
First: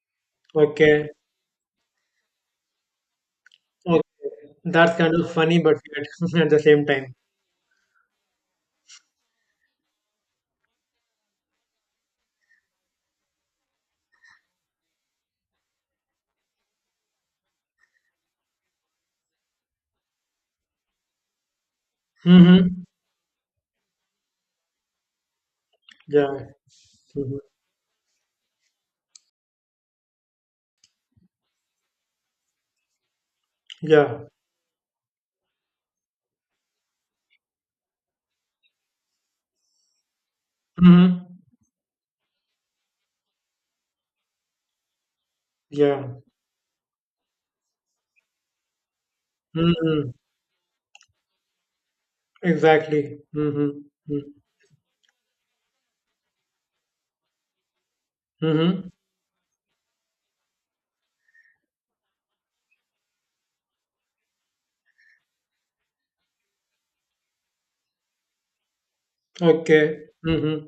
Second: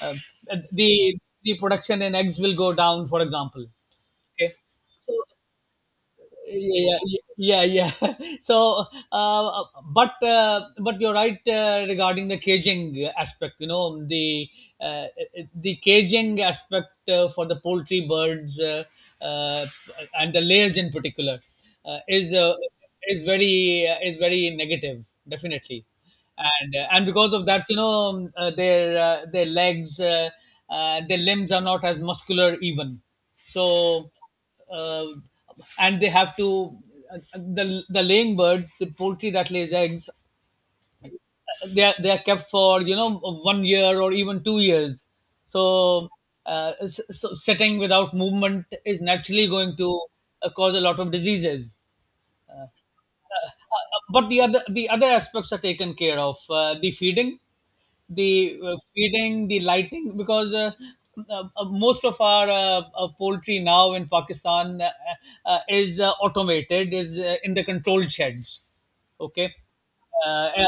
S1: uh,
S2: Okay.
S1: the the production in eggs will go down, for example.
S2: Okay.
S1: Okay.
S2: That's
S1: So,
S2: kind of funny, but weird <laughs> at the same
S1: yeah,
S2: time.
S1: yeah, yeah, yeah. <laughs> so uh, but uh, but you're right, uh, regarding the caging aspect, you know, the uh, the caging aspect uh, for the poultry birds, uh, uh, and the layers in particular, uh, is uh,
S2: Mm-hmm.
S1: is very uh, is very negative, definitely.
S2: Yeah.
S1: And uh, and because
S2: Mm-hmm.
S1: of that, you know, uh, their uh, their legs, uh, uh, their limbs are not as muscular even. so
S2: Yeah.
S1: uh, and they have to, uh, the the laying birds, the poultry that lays eggs,
S2: Mm-hmm.
S1: they are, they are kept for, you know, one year or even two years. So,
S2: Yeah.
S1: uh, s- so sitting without movement is naturally going to
S2: Mm-hmm.
S1: uh, cause a lot of diseases.
S2: Exactly. Mm-hmm.
S1: But the other the other aspects are taken care of: uh, the feeding, the uh,
S2: Mm-hmm.
S1: feeding the lighting, because uh, uh, uh, most of our uh, uh, poultry now in Pakistan uh, uh, is uh, automated, is uh, in the controlled sheds. Okay.
S2: Okay.
S1: Uh, yeah,
S2: Mm-hmm.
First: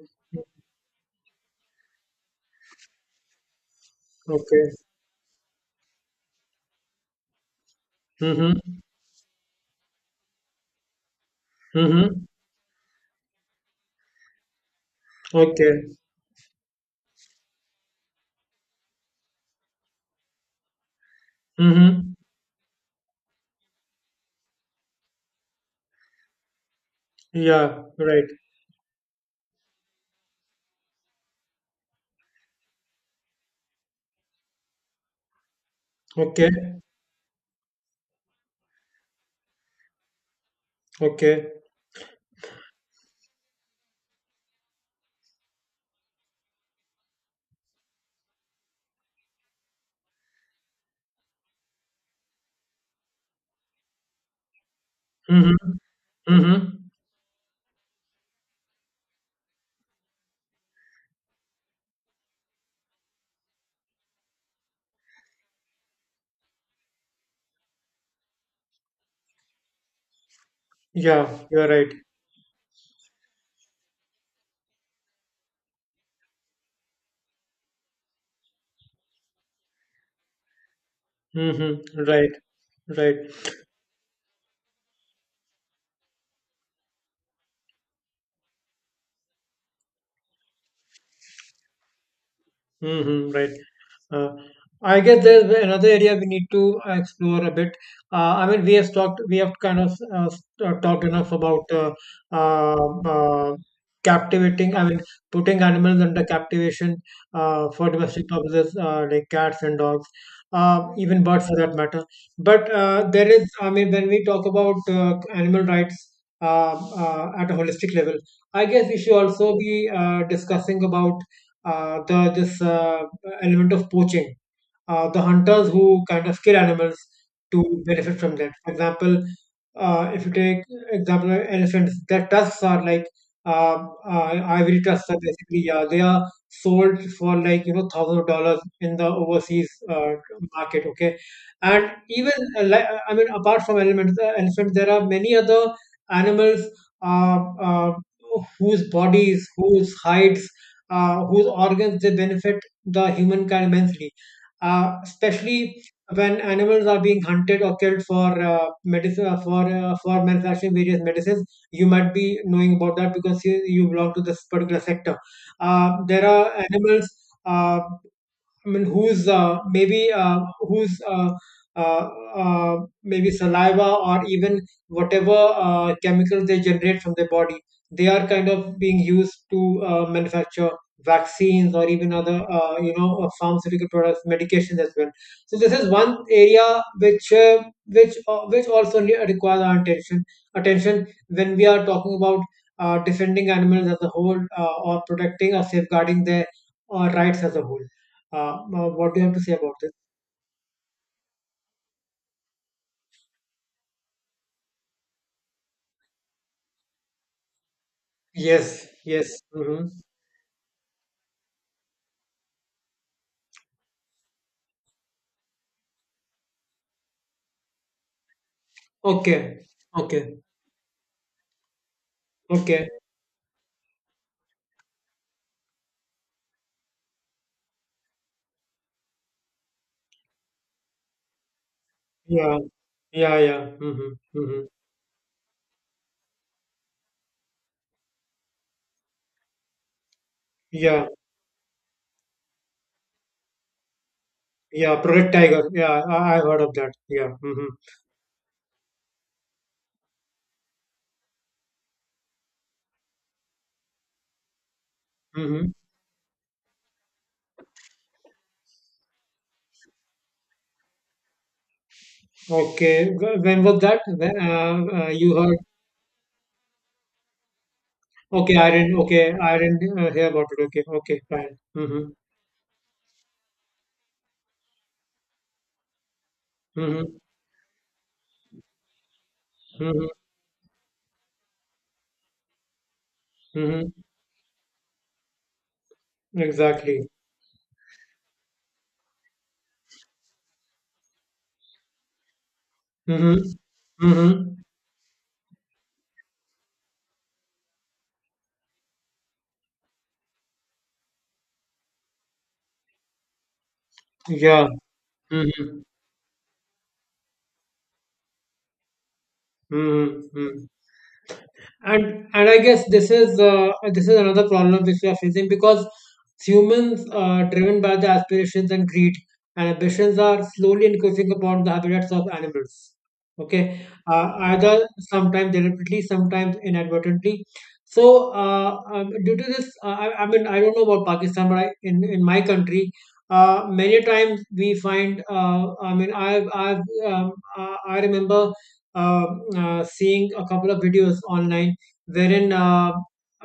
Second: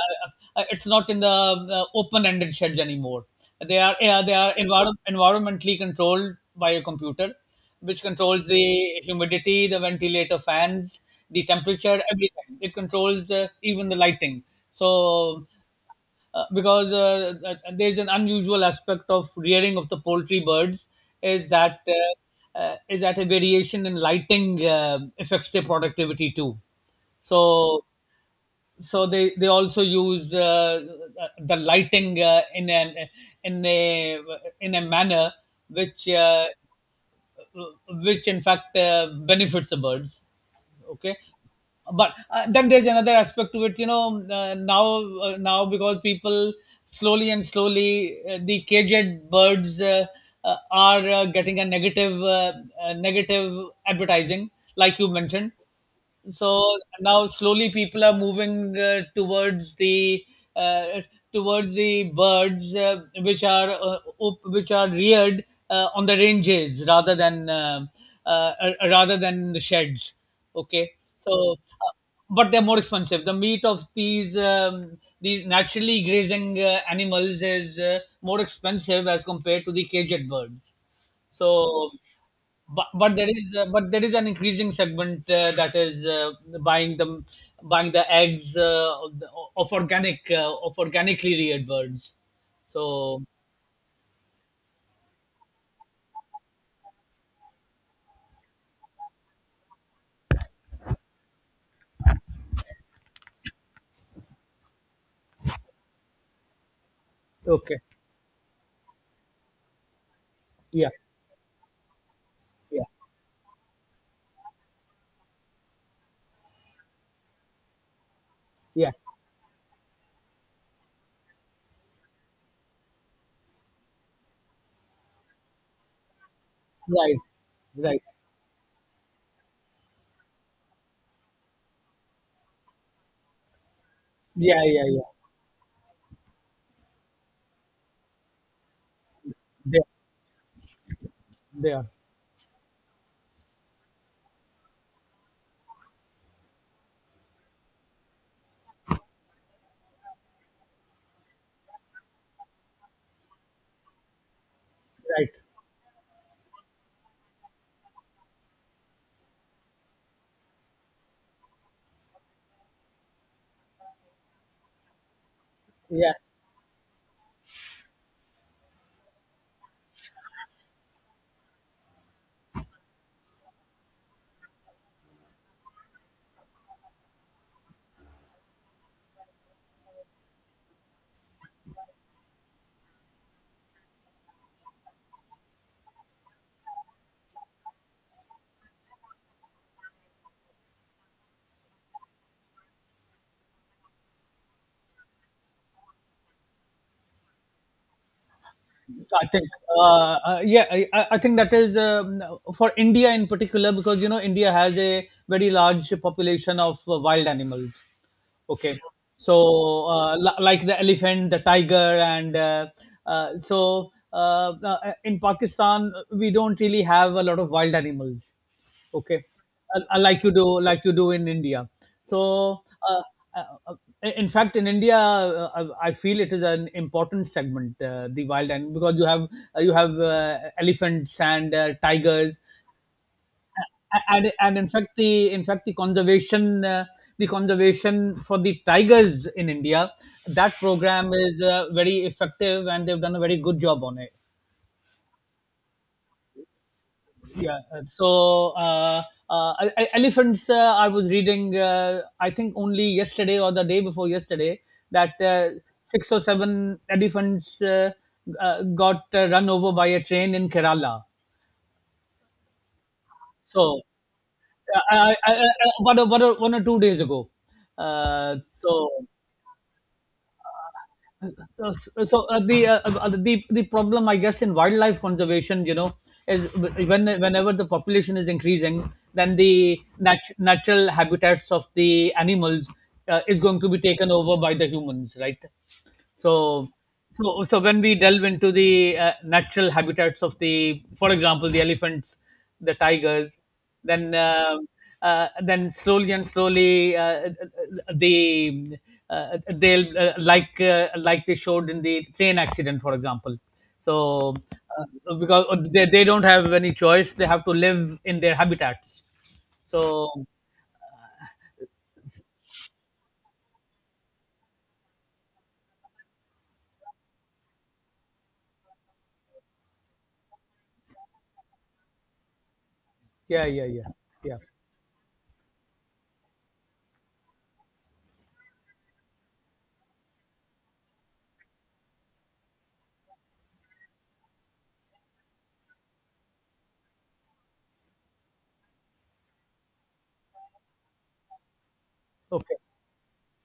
S1: uh, uh, it's not in the uh, open-ended sheds anymore. They are yeah, they are
S2: Okay.
S1: envir- environmentally controlled by a computer, which controls the
S2: Mm-hmm.
S1: humidity, the ventilator fans, the temperature,
S2: Mm-hmm.
S1: everything. It controls uh, even the lighting. so
S2: Okay.
S1: uh, because, uh, uh, there's an unusual aspect of rearing of the poultry birds, is that
S2: Mm-hmm.
S1: uh, uh, is that a variation in lighting uh, affects their productivity too. so
S2: Yeah. Right.
S1: so they they also use uh, the lighting uh, in an in a in a manner which, uh,
S2: Okay.
S1: which in fact uh, benefits the birds. Okay.
S2: Okay.
S1: But uh, then there's another aspect to it, you know, uh, now uh, now because people slowly and slowly, uh, the caged birds, uh, uh, are uh, getting a negative uh, uh, negative advertising, like you mentioned.
S2: Mm-hmm.
S1: So,
S2: Mm-hmm.
S1: now slowly people are moving uh, towards the, uh, towards the birds uh, which are, uh, op- which are reared uh, on the ranges rather than, uh, uh, uh, rather than the sheds. Okay.
S2: Yeah.
S1: so
S2: You're right.
S1: uh, but they're more expensive. The meat of these, um, these naturally grazing uh, animals is uh, more expensive as compared to the caged birds. So,
S2: Mm-hmm. Right.
S1: but but
S2: Right.
S1: there is uh, but there is an increasing segment uh, that is uh, buying the buying the eggs, uh, of the- of organic uh, of organically reared birds. So.
S2: Mhm, right. Uh, I guess there's another area we need to uh, explore a bit. Uh, I mean, we have talked, we have kind of, uh, s- uh, talked enough about, uh, uh, uh, captivating. I mean, putting animals under captivation, uh,
S1: Okay.
S2: for domestic purposes, uh, like cats and dogs, uh,
S1: Yeah.
S2: even birds for that matter. But
S1: Yeah.
S2: uh, there is, I mean, when we talk about uh, animal rights, uh, uh, at a holistic level, I guess
S1: Yeah.
S2: we should also be uh, discussing about uh, the this uh, element of poaching. Uh, the hunters who kind of kill animals
S1: Right.
S2: to
S1: Right.
S2: benefit from that. For example, uh, if you take example of elephants, their tusks are like, uh, uh,
S1: Yeah.
S2: ivory
S1: Yeah.
S2: tusks
S1: Yeah.
S2: are basically, uh, they are sold for, like, you know, thousands of dollars in the overseas
S1: They,
S2: uh, market. Okay,
S1: they are.
S2: and even, uh, li- I mean apart from elements, uh, elephants, there are many other animals, uh, uh, whose bodies, whose hides, uh, whose organs, they benefit the humankind immensely, uh,
S1: Right.
S2: especially when animals are being hunted or killed for uh, medicine, uh, for uh, for manufacturing various medicines. You might be knowing about that, because you, you belong to this particular sector. Uh,
S1: Yeah.
S2: there are animals. Uh, I mean, whose, uh, maybe uh, whose uh, uh, uh, maybe saliva, or even whatever uh, chemicals they generate from their body, they are kind of being used to uh, manufacture vaccines, or even other, uh, you know uh, pharmaceutical products, medications as well. So this is one area which uh, which uh, which also ne- requires our attention attention when we are talking about uh, defending animals as a whole, uh, or protecting or safeguarding their uh, rights as a whole. Uh, now, what do you
S1: I
S2: have to
S1: think
S2: say about
S1: uh,
S2: this?
S1: uh, yeah, I, I I think that is, um, for India in particular, because, you know, India has a very large population of uh, wild animals.
S2: Yes,
S1: Okay. So,
S2: yes. Mm-hmm.
S1: uh, li- like the elephant, the tiger, and, uh, uh, so uh, uh, in Pakistan, we don't really have a lot of wild animals. Okay,
S2: Okay,
S1: Uh, uh, like you
S2: okay,
S1: do, like you do in India. So,
S2: okay.
S1: uh, uh, uh, in fact, in India, uh, I I feel it is an important segment, uh, the wild animal, because you have uh, you have uh, elephants and uh, tigers,
S2: Yeah, yeah, yeah. Mm-hmm.
S1: and and
S2: Mm-hmm.
S1: in fact the in fact the conservation, uh, the conservation for the tigers in India, that
S2: Yeah,
S1: program is uh, very effective, and they've done a very good job on it.
S2: yeah. Project Tiger. Yeah, I, I heard of that. Yeah.
S1: Yeah.
S2: Mm-hmm.
S1: uh, So, uh, uh, e- e- elephants. Uh, I was reading, Uh, I think, only yesterday or the day before yesterday, that uh,
S2: Mm-hmm.
S1: six or seven elephants uh, uh, got uh, run over by a train in Kerala.
S2: Okay. wh- When was
S1: So,
S2: that? When,
S1: uh,
S2: uh,
S1: I,
S2: uh,
S1: I, I,
S2: you heard?
S1: I- one, or, one, or, one or two days ago. Uh,
S2: Okay, I
S1: so
S2: didn't. Okay, I didn't uh, hear about it. Okay, okay, fine.
S1: Uh,
S2: Mm-hmm.
S1: so uh, the uh, uh, the the problem, I guess, in wildlife conservation, you know, is when
S2: Mm-hmm.
S1: whenever the population is increasing, then the
S2: Mm-hmm.
S1: nat- natural habitats of the animals uh, is going to be
S2: Mm-hmm.
S1: taken over by the humans, right? so
S2: Exactly.
S1: so so when we delve into the uh, natural habitats of the, for example, the elephants, the tigers,
S2: Mm-hmm.
S1: then,
S2: Mm-hmm.
S1: um, uh, then slowly and slowly, uh, they uh, they'll, uh, like uh, like they showed in the train accident, for example. So,
S2: Yeah.
S1: uh, because
S2: Mm-hmm.
S1: they, they don't have any choice, they have to live in their habitats. So,
S2: Mm-hmm. Mm-hmm. and and I guess this is, uh, this is another problem which we are facing, because humans, uh, driven by the aspirations and greed and ambitions, are slowly increasing upon the habitats of animals.
S1: yeah,
S2: Okay.
S1: yeah, yeah,
S2: Uh,
S1: yeah.
S2: either sometimes deliberately, sometimes inadvertently. So, uh, um, due to this, uh, I, I mean, I don't know about Pakistan, but I, in in my country, uh, many times we find, uh, i mean i've i've um, i I remember, uh, uh, seeing a couple of videos online wherein,
S1: Okay.
S2: uh,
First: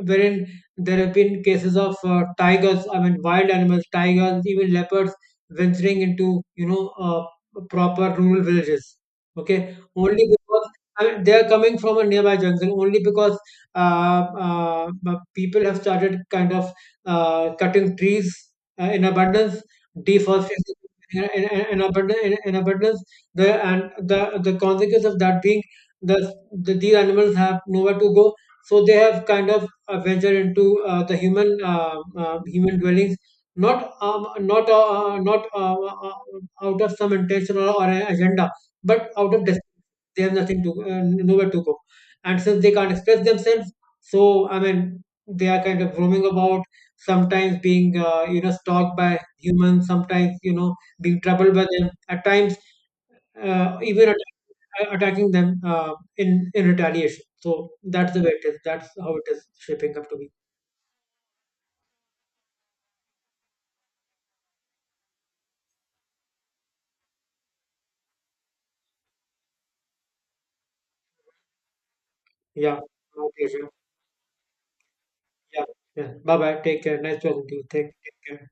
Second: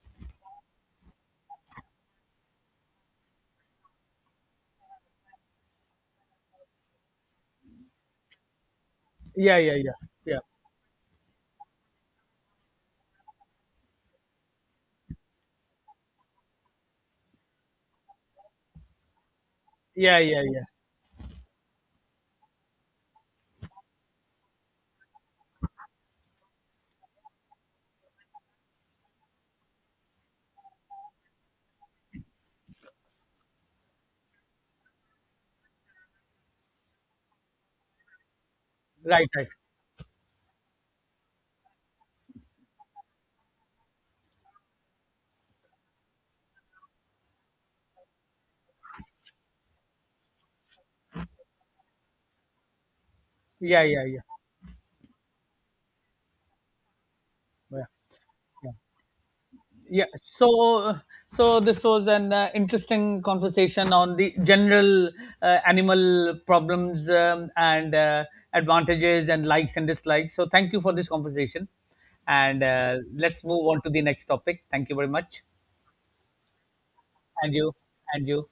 S2: wherein there have been cases of uh, tigers, I mean wild animals, tigers, even leopards, venturing into, you know, uh, proper rural villages.
S1: Yeah, yeah,
S2: Okay,
S1: yeah,
S2: only
S1: yeah,
S2: because, I mean, they are coming from a nearby jungle. Only because uh, uh, the people have started kind of uh, cutting trees uh, in abundance,
S1: yeah, yeah, yeah.
S2: deforestation in, in, in abundance, in, in abundance. The and the The consequence of that being the, the these animals have nowhere to go, so they have kind of uh, ventured into uh, the human, uh, uh, human dwellings, not um, not uh, uh, not uh, uh, uh, out of some intention, or, or an agenda, but
S1: Right,
S2: out of
S1: right.
S2: desperation. They have nothing to, uh, nowhere to go, and since they can't express themselves, so I mean, they are kind of roaming about, sometimes being, uh, you know, stalked by humans, sometimes, you know, being troubled by them at times, uh,
S1: Yeah, yeah,
S2: even
S1: yeah,
S2: attack, attacking them uh, in in retaliation. So
S1: yeah.
S2: that's the way it is.
S1: Yeah.
S2: That's how it is shaping
S1: Yeah.
S2: up to be.
S1: So so this was an uh, interesting conversation on the general uh, animal problems, um, and uh, advantages and likes and dislikes. So thank you for this conversation, and
S2: Yeah.
S1: uh, let's
S2: Okay.
S1: move
S2: Sure.
S1: on to the next topic. Thank you very much.
S2: Yeah. Yeah. Bye bye. Take care. Nice talking
S1: And
S2: to you.
S1: you.
S2: Take, take
S1: And you.
S2: care.